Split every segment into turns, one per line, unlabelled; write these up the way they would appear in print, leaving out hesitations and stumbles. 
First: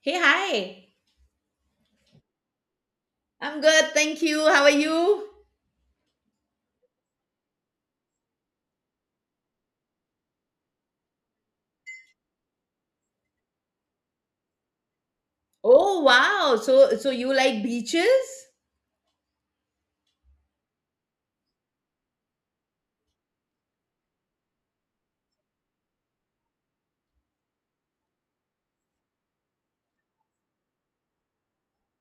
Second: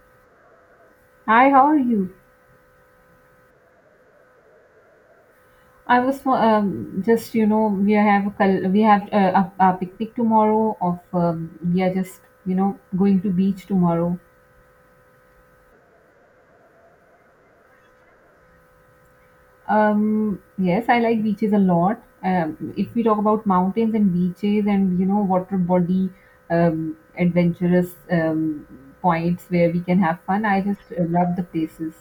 Hey, hi.
Hi, how are you?
I'm good, thank you. How are you?
I was just, we have a picnic tomorrow. Of We are just, going to beach tomorrow.
Oh, wow. So you like beaches?
Yes, I like beaches a lot. If we talk about mountains and beaches and water body, adventurous, points where we can have fun, I just love the places.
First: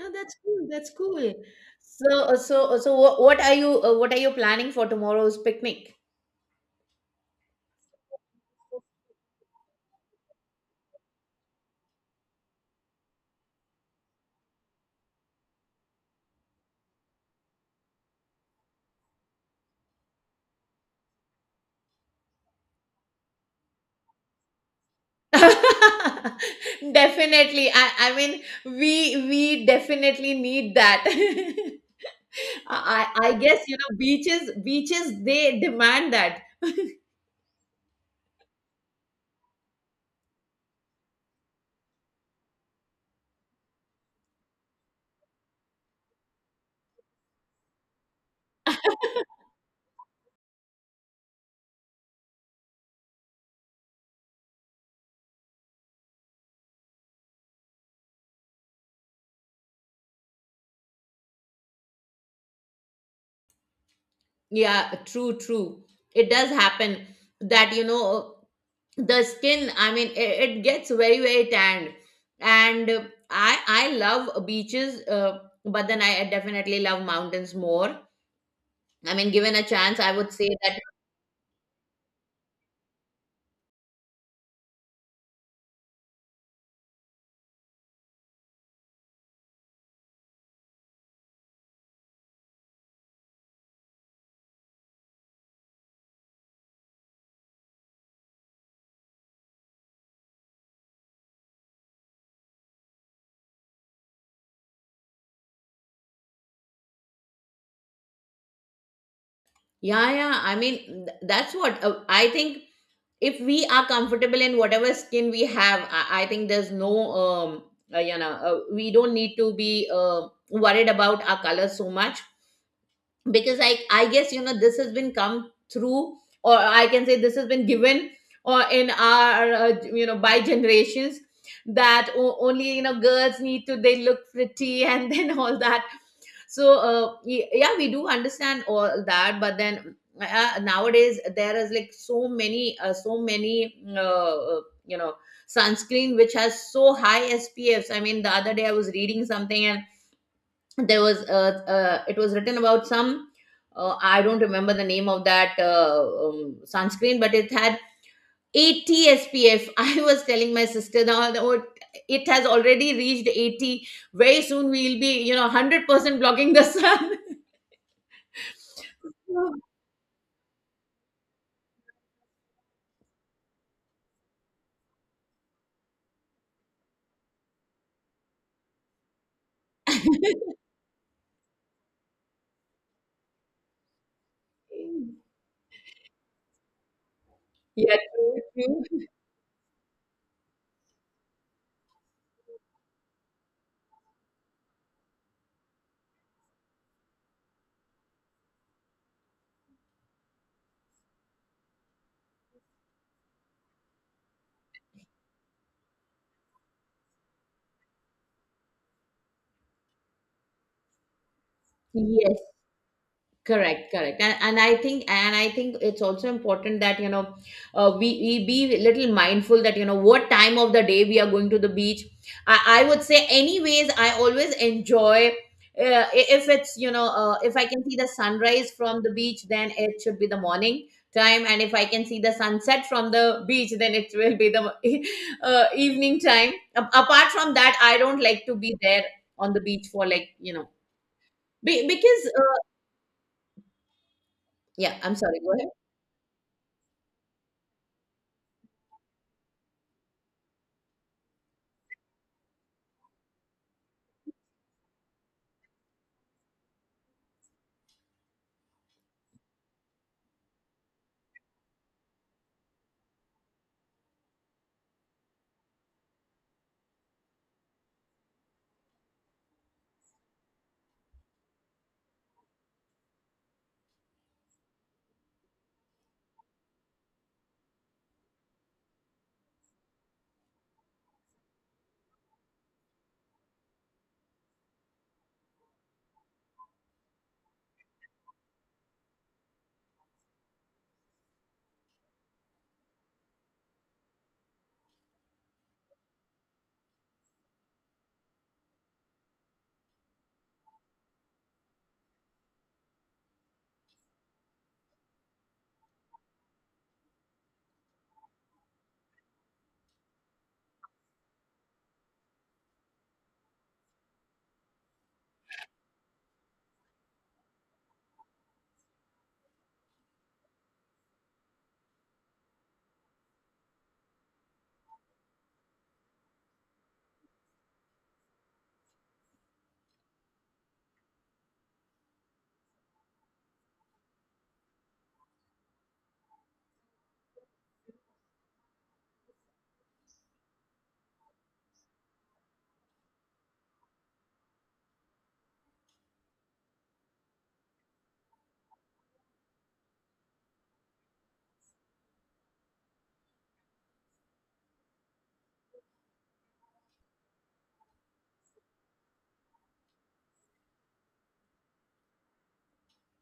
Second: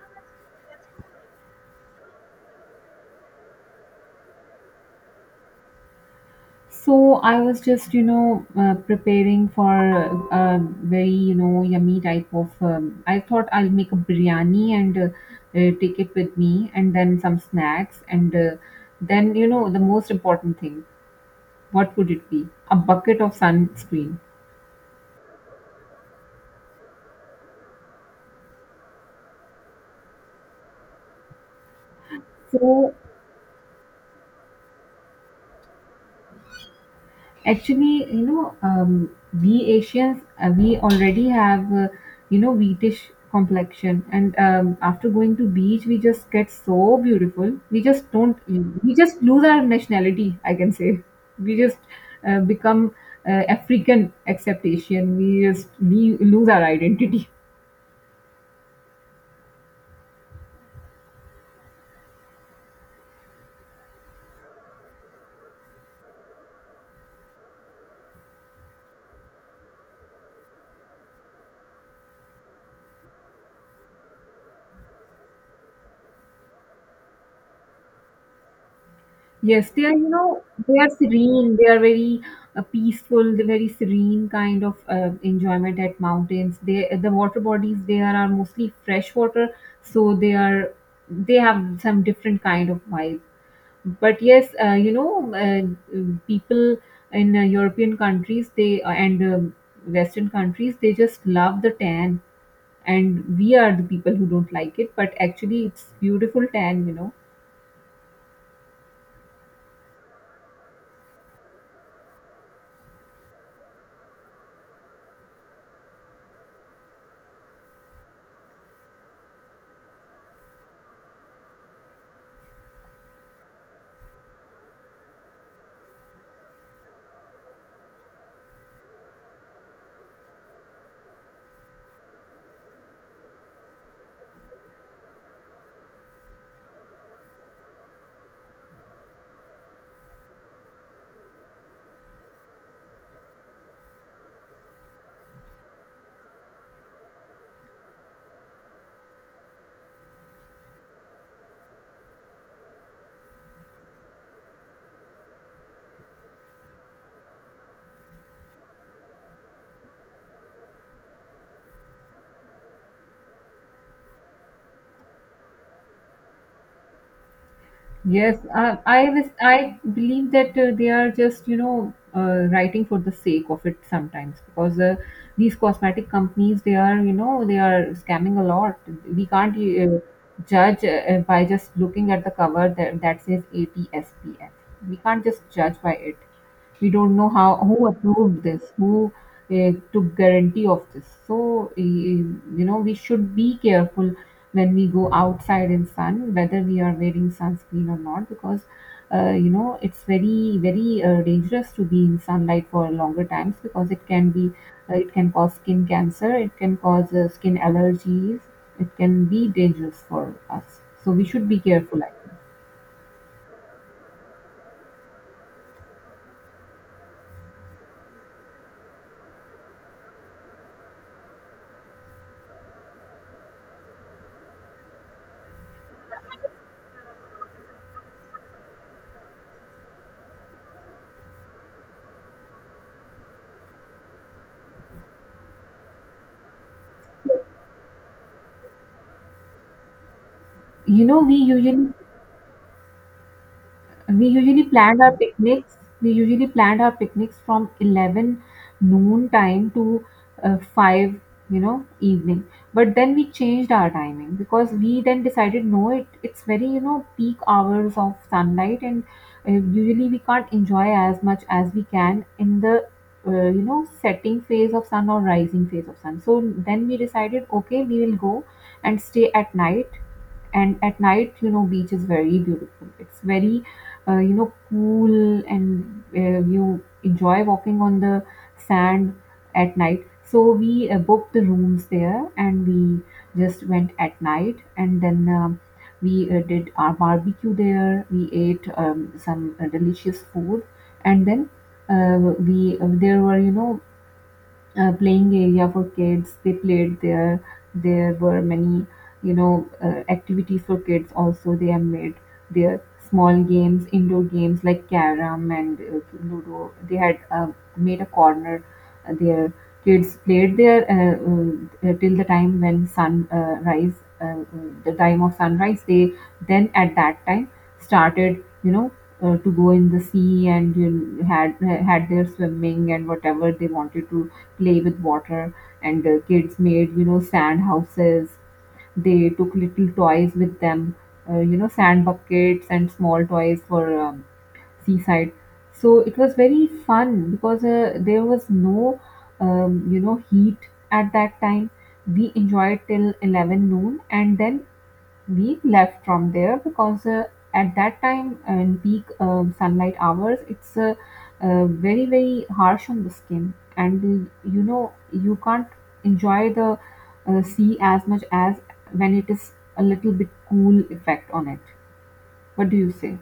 Oh, that's cool. That's cool. So what are you planning for tomorrow's picnic?
So I was just, preparing for a very, yummy type of. I thought I'll make a biryani and take it with me, and then some snacks, and then, the most important thing, what would it be? A bucket of sunscreen.
Definitely. I mean we definitely need that.
So.
I guess, you know, beaches they demand that.
Actually, we Asians, we already have, wheatish complexion, and after going to beach, we just get so beautiful. We just don't, we just lose our nationality. I can say, we just become African, except Asian. We just we lose our identity.
Yeah, true, true. It does happen that, you know, the skin, I mean it gets very, very tanned, and I love beaches, but then I definitely love mountains more. I mean, given a
Yes, they are,
chance, I would say that
serene. They are very peaceful. They're very serene kind of enjoyment at mountains. The water bodies there are mostly fresh water, so they have some different kind of vibe. But yes, uh, people in European countries, they and Western countries, they just love the tan, and we are the people who don't like it. But actually, it's beautiful tan.
yeah, yeah, I mean that's what I think. If we are comfortable in whatever skin we have, I think there's no you know, we don't need to be worried about our colors so much, because I guess, you know, this has been come through, or I can say this has been given, or in our you know, by generations, that only, you know, girls need to they look pretty and then all that. So, yeah, we do understand all that, but then nowadays there is like so many so many you know, sunscreen which has so high SPFs. I mean, the other day I was reading something. There was it was written about some I don't remember the name of that sunscreen, but it had 80 SPF. I was telling my sister now that, "Oh, it has already reached 80. Very soon we'll be, you know, 100% blocking the sun."
Yes, I was. I believe that they are just, writing for the sake of it sometimes, because these cosmetic companies, they are, scamming a lot. We can't
So,
judge by just looking at the cover that, says ATSPF. We can't just judge by it. We don't know how, who
yeah, true,
approved this,
true.
who took guarantee of this. So we should be careful when we go outside in sun, whether we are wearing sunscreen or not, because it's very very dangerous to be in sunlight for longer times, because it can be, it can cause skin cancer, it can cause skin allergies, it can be dangerous for us, so we should be careful, I think.
Yes. Correct, correct, and I think it's also important that, you know, we be little mindful that, you know, what time of the day we are going to the beach. I would say, anyways, I always enjoy if it's, you know, if I can see the sunrise from the beach, then it should be the morning time, and if I can see the sunset from the beach, then it will be the evening time. Apart from that, I don't like to be there on the beach for, like, you know,
you know we usually
because yeah, I'm sorry, go ahead.
we usually planned our picnics from 11 noon time to 5, evening. But then we changed our timing, because we then decided, no, it's very, peak hours of sunlight. And usually we can't enjoy as much as we can in the setting phase of sun or rising phase of sun. So then we decided, okay, we will go and stay at night. And at night, beach is very beautiful, it's very cool, and you enjoy walking on the sand at night. So we booked the rooms there, and we just went at night, and then we did our barbecue there. We ate some delicious food, and then we there were playing area for kids. They played there. There were many, activities for kids also. They have made their small games, indoor games like carom and ludo. They had made a corner there. Kids played there till the time when sun the time of sunrise. They then at that time started, to go in the sea, and had their swimming and whatever they wanted to play with water. And kids made, sand houses. They took little toys with them, sand buckets and small toys for seaside. So it was very fun, because there was no heat at that time. We enjoyed till 11 noon, and then we left from there, because at that time and peak sunlight hours, it's very very harsh on the skin. And you can't enjoy the sea as much as when it is a little bit cool effect on it. What do you say?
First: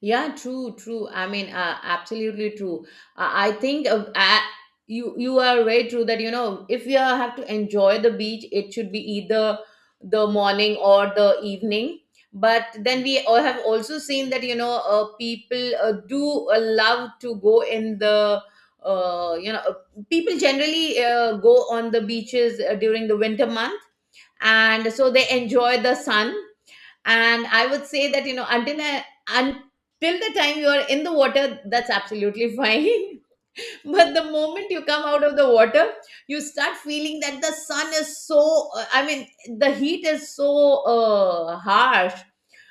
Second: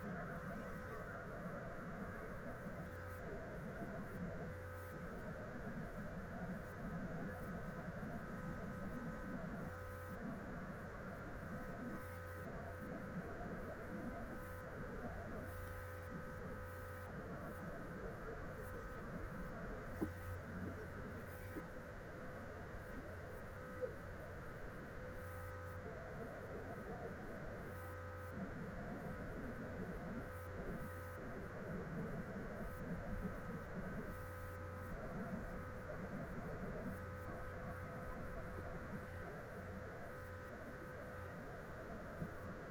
Yeah, true, true. I mean, absolutely true. I think you are very true that, you know, if you have to enjoy the beach, it should be either the morning or the evening. But then we all have also seen that, you know, people do love to go in the you know, people generally go on the beaches during the winter month, and so they enjoy the sun. And I would say that, you know, until the time you are in the water, that's absolutely fine. But the moment you come out of the water, you start feeling that the sun is so I mean the heat is so harsh.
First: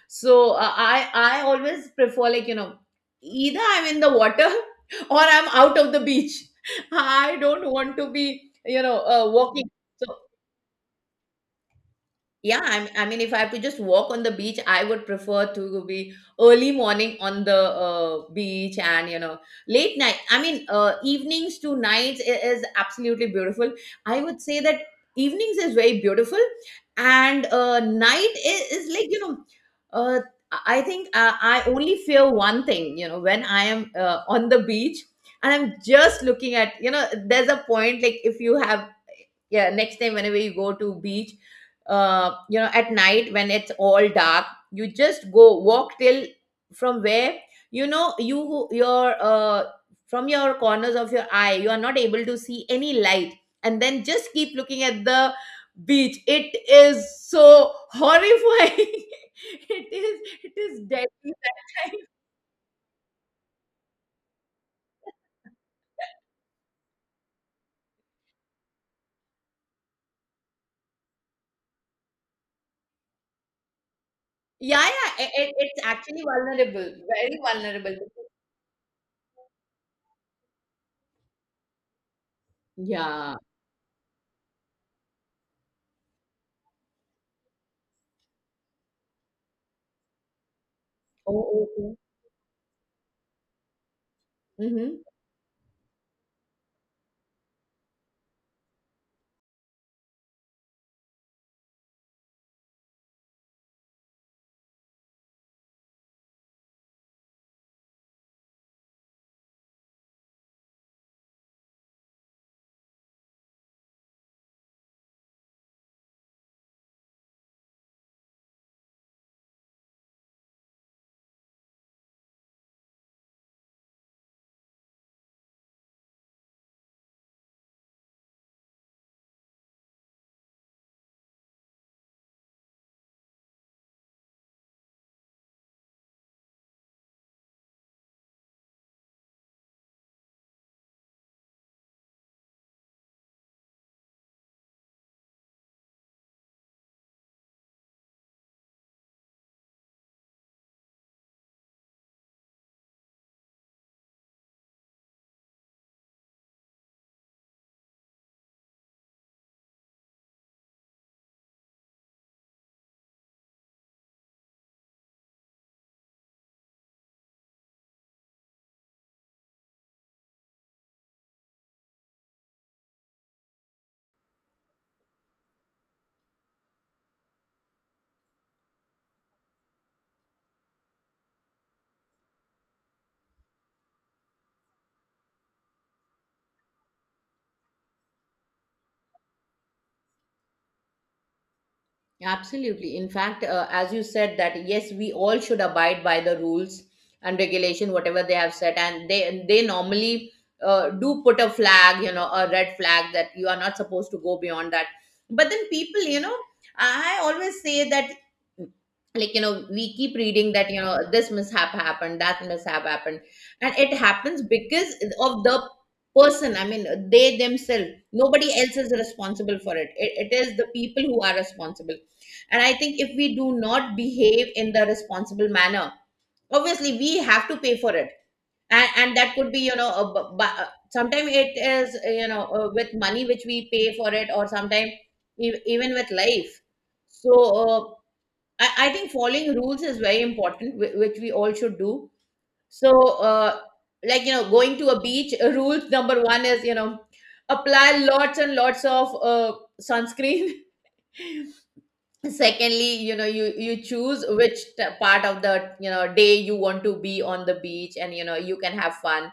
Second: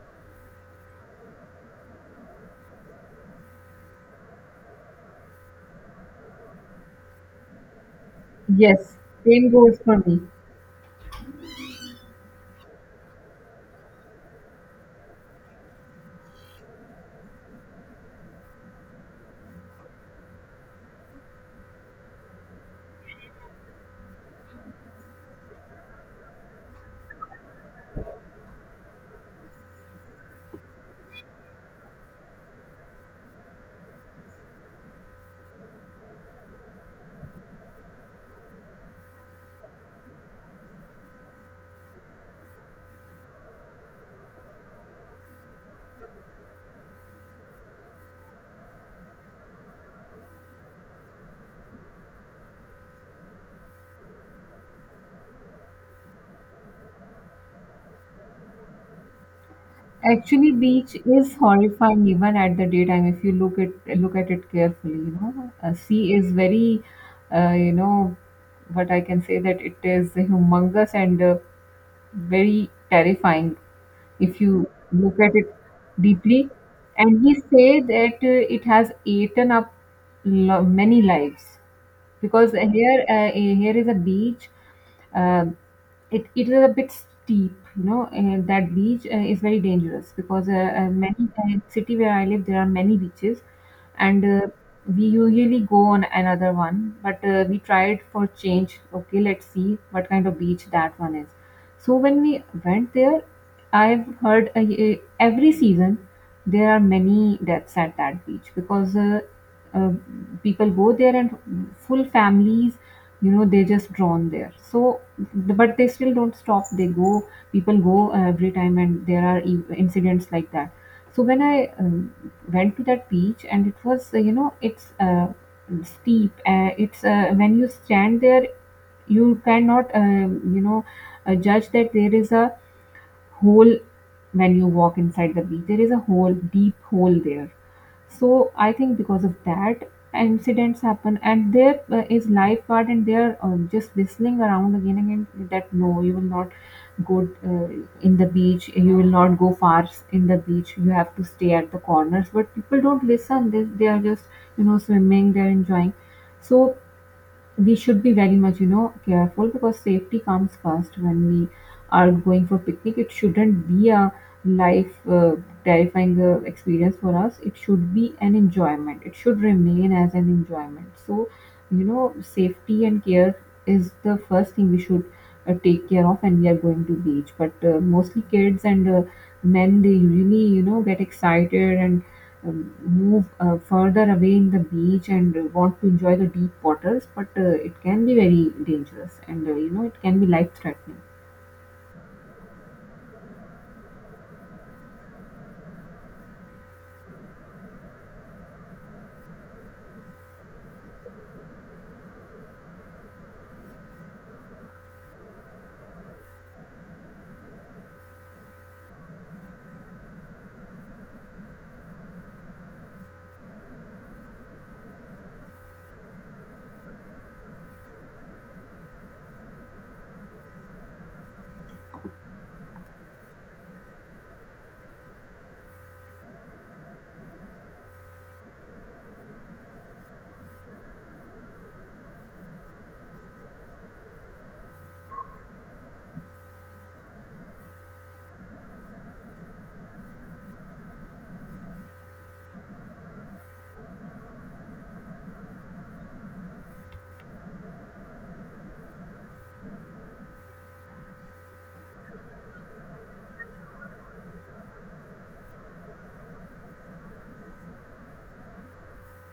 So I always prefer, like, you know, either I'm in the water or I'm out of the beach. I don't want to be, you
Yes,
know,
same
walking.
goes for
So
me.
yeah, I mean, if I have to just walk on the beach, I would prefer to be early morning on the beach, and, you know, late night. I mean, evenings to nights is absolutely beautiful. I would say that evenings is very beautiful, and night is, like, you know, uh, I think I only fear one thing, you know, when I am on the beach, and I'm just looking at, you know, there's a point like if you have. Yeah, next time whenever you go to beach, you know, at night when it's all dark, you just go walk till from where, you know, your from your corners of your eye you are not able to see any light, and then just keep looking at the beach. It is so horrifying. It is.
Actually,
It is
beach
deadly.
is horrifying even at the daytime, if you look at it carefully. Sea is very, uh, you know, what I can say, that it is humongous, and very terrifying if you
Yeah,
look
yeah,
at it
it's actually
deeply.
vulnerable,
And he
very
say
vulnerable.
that it has eaten up many lives, because here,
Yeah.
is a beach. Uh, it is a bit steep, and that beach is very dangerous, because many,
Oh, oh,
city
oh.
where I live there are many beaches. And we
Mhm.
usually go on another one, but we tried for change. Okay, let's see what kind of beach that one is. So when we went there, I've heard, every season there are many deaths at that beach, because uh, people go there, and full families, they just drawn there. So, but they still don't stop. People go every time, and there are incidents like that. So when I went to that beach, and it was, it's steep. It's when you stand there, you cannot judge that there is a hole. When you walk inside the beach, there is a hole, deep hole there. So I think because of that, incidents happen. And there is lifeguard, and they're just whistling around again and again that, "No, you will not go in the beach, you will not go far in the beach, you have to stay at the corners." But people don't listen. They are just swimming, they're enjoying. So we should be very much, careful, because safety comes first when we are going for picnic. It shouldn't be a life, terrifying experience for us. It should be an enjoyment. It should remain as an enjoyment. So, safety and care is the first thing we should take care of when we are going to beach. But mostly kids and men, they usually, get excited, and move further away in the beach, and want to enjoy the deep waters. But it can be very dangerous, and it can be life threatening.
Absolutely. In fact, as you said, that yes, we all should abide by the rules and regulation, whatever they have set, and they normally do put a flag, you know, a red flag that you are not supposed to go beyond that. But then people, you know, I always say that, like, you know, we keep reading that, you know, this mishap happened, that mishap happened, and it happens because of the person, I mean, they themselves. Nobody else is responsible for it. It is the people who are responsible, and I think if we do not behave in the responsible manner, obviously we have to pay for it. And that could be, you know, sometimes it is, you know, with money which we pay for it, or sometimes even with life. So I think following rules is very important, which we all should do. So, like, you know, going to a beach, rules number one is, you know, apply lots and lots of sunscreen. Secondly, you know, you choose which part of the, you know, day you want to be on the beach, and you know you can have fun.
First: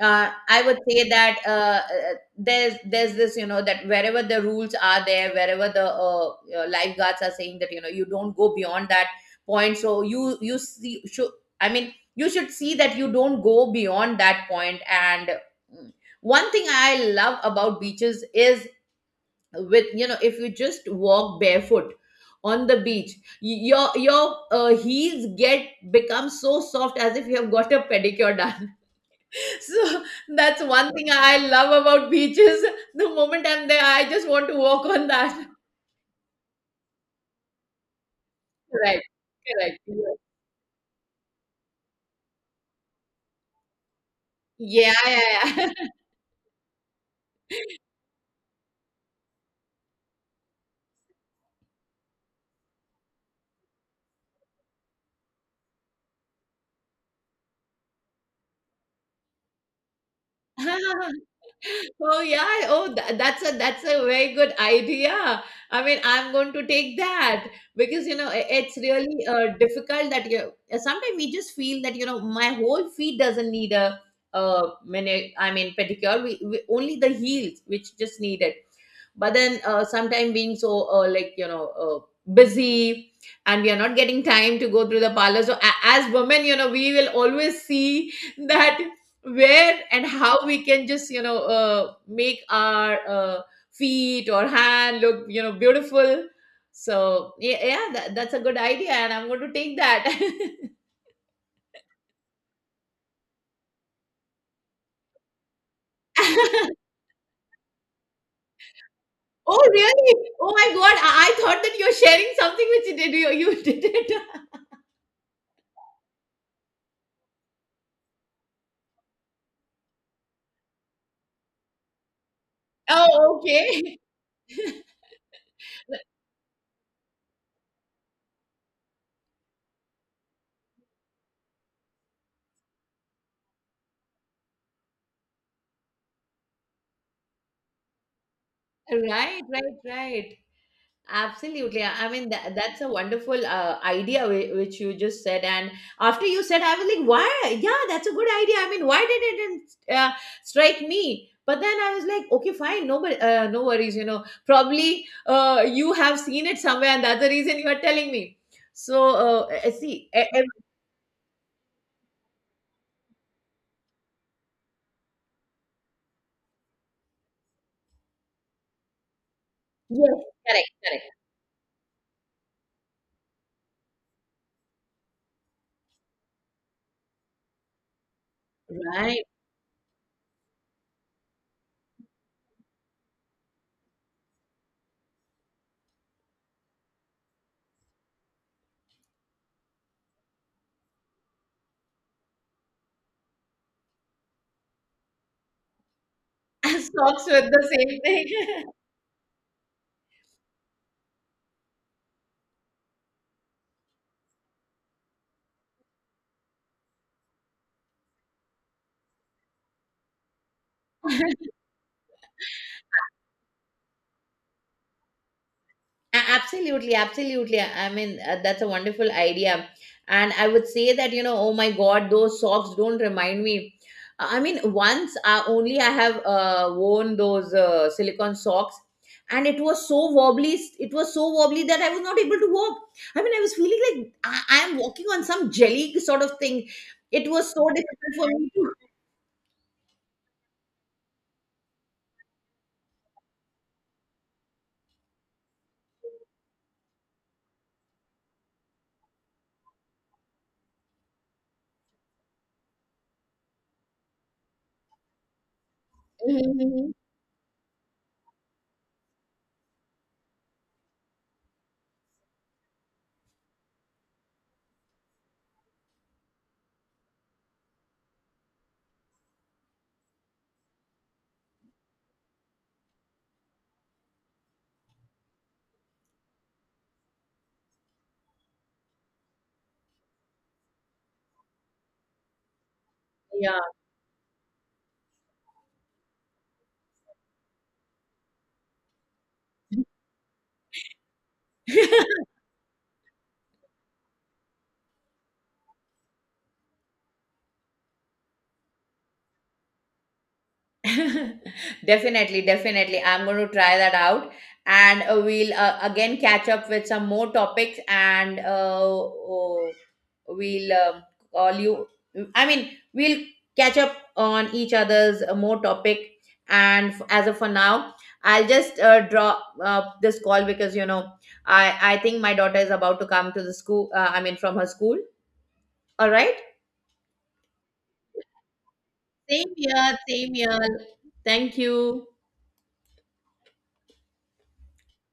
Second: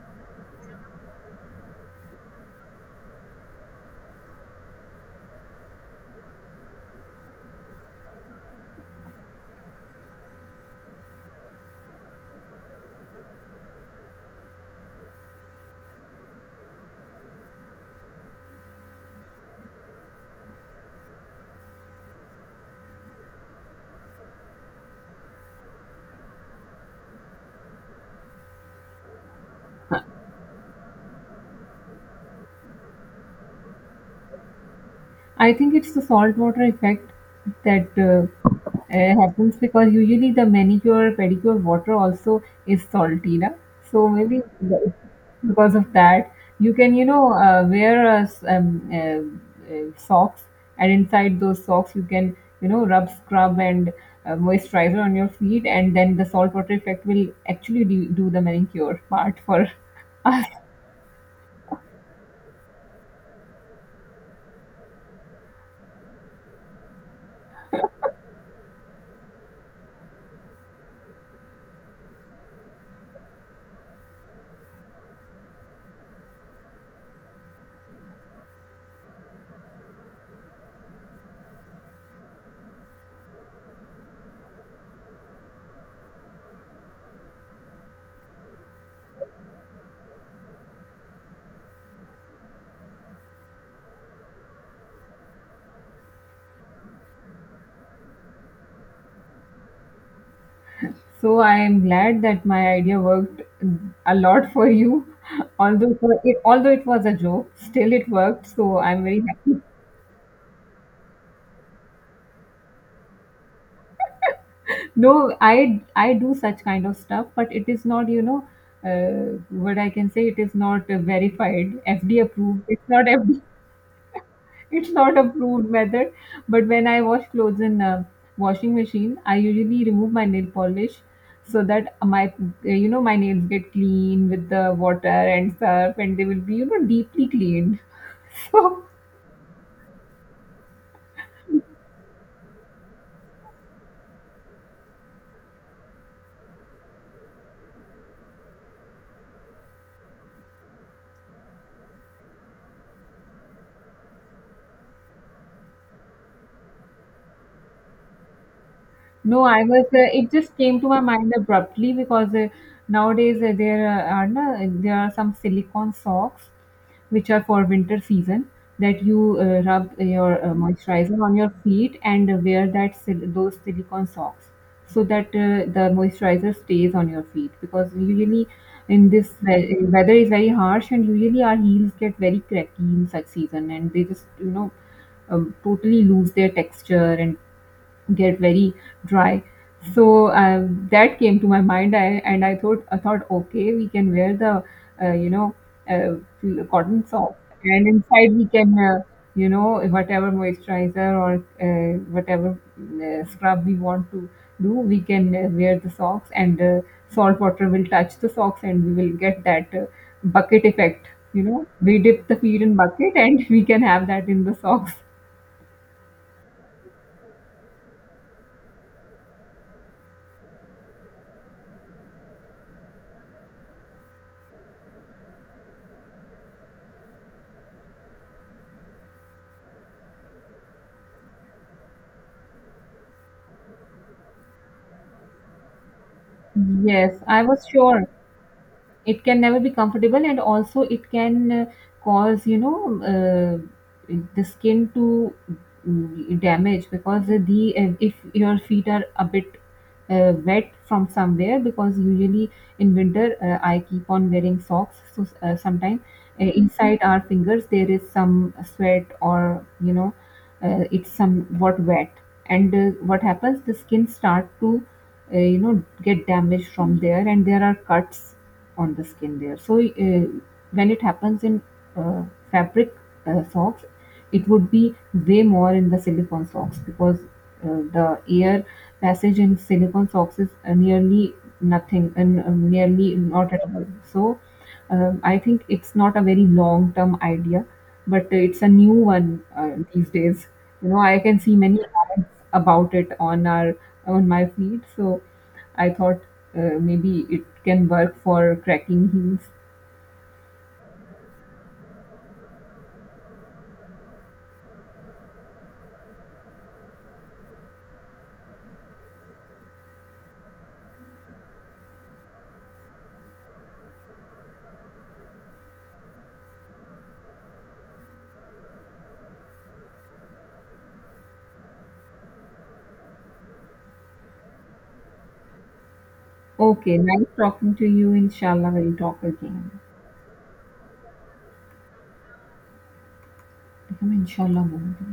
I would say that there's this, you know, that wherever the rules are there, wherever the lifeguards are saying that, you know, you don't go beyond that point. So you see should, I mean, you should see that you don't go beyond that point. And mm, one thing I love about beaches is, with, you know, if you just walk barefoot on the beach, your heels get become so soft as if you have got a pedicure done. So that's one thing I love about beaches. The moment I'm there, I just want to walk on that.
I think it's the saltwater effect that
Right,
happens,
correct,
because
correct.
usually the manicure pedicure water also is salty, na? So maybe
Yeah, yeah, yeah.
because of that, you can, wear a s socks, and inside those socks you can, rub, scrub, and moisturizer on your feet, and then the saltwater effect will actually do the manicure part for...
Yeah. Oh yeah. Oh, that's a very good idea. I mean, I'm going to take that, because, you know, it's really difficult that you. Sometimes we just feel that, you know, my whole feet doesn't need a many. I mean pedicure. We only the heels which just need it, but then sometime being so like, you know, busy, and we are not getting time to go through the parlor. So, as women, you know, we will always see that where and how we can just, you know, make our feet or hand look, you know, beautiful. So yeah, yeah, that's a good idea, and I'm going to take that.
So I am glad that my idea worked a lot for you. Although it was a joke, still it worked. So I'm very happy.
Oh, really? Oh my god, I thought that you're sharing something which you did. You did it.
No, I do such kind of stuff, but it is not, uh, what I can say. It is not verified, FDA approved. It's not F D
Oh,
A
okay.
it's not a proved method. But when I wash clothes in a washing machine, I usually remove my nail polish, so that my you know my nails get clean with the water and stuff, and they will be, deeply cleaned. So...
Right, right, right. Absolutely. I mean, that's a wonderful idea which you just said. And after you said, I was like, why? Yeah, that's a good idea. I mean, why did it didn't, strike me? But then I was like, okay, fine, no, but, no worries. You know, probably you have seen it somewhere, and that's the reason you are telling me. So,
No, I was.
see,
It just came to my mind abruptly, because nowadays there are some silicone socks, which are for winter season, that you rub
yes,
your
correct, correct,
moisturizer on your feet and wear those silicone socks, so that the moisturizer stays on your feet, because usually in
right.
this weather is very harsh, and usually our heels get very cracky in such season, and they just, totally lose their texture, and get very dry. So that came to my mind. And I thought, okay, we can wear the uh, you know cotton
Socks
socks,
with the
and
same
inside we
thing.
can, whatever moisturizer or whatever scrub we want to do, we can wear the socks, and salt water will touch the socks, and we will get that bucket effect. We dip the feet in bucket, and we can have that in the socks.
Absolutely, absolutely. I mean, that's a wonderful idea. And I would say that, you know, oh my God, those socks don't remind me. I mean, once I only I have worn those silicone socks, and it was so wobbly. It was so wobbly that I was not able to walk. I mean, I was feeling like I am walking on some jelly sort of thing.
Yes,
It
I
was
was
so
sure.
difficult for me to.
It can never be comfortable, and also it can cause, the skin to damage, because the if your feet are a bit wet from somewhere, because usually in winter I keep on wearing socks, so sometimes
Mhm, mhm.
inside our fingers there is some sweat, or it's somewhat wet, and what happens, the skin start to, get damaged from there, and there are cuts on the skin there. So when it happens in uh, fabric socks, it would be way more in the silicone socks, because the air passage in silicone socks is nearly nothing, and nearly not at
Yeah.
all. So I think it's not a very long term idea, but it's a new one these days. I can see many about it on our on my feed. So I thought maybe it can work for cracking heels.
Definitely, definitely. I'm going to try that out, and we'll again catch up with some more topics, and we'll call you. I mean, we'll catch up on each other's more topic. And as of for now, I'll just drop this call, because, you know, I think my daughter is about to come to the school. I mean, from her school. All right.
Okay, nice talking to you, inshallah we'll talk
Same
again.
here. Same here. Thank you.
देखो, मैं इंशाल्लाह बोलूँ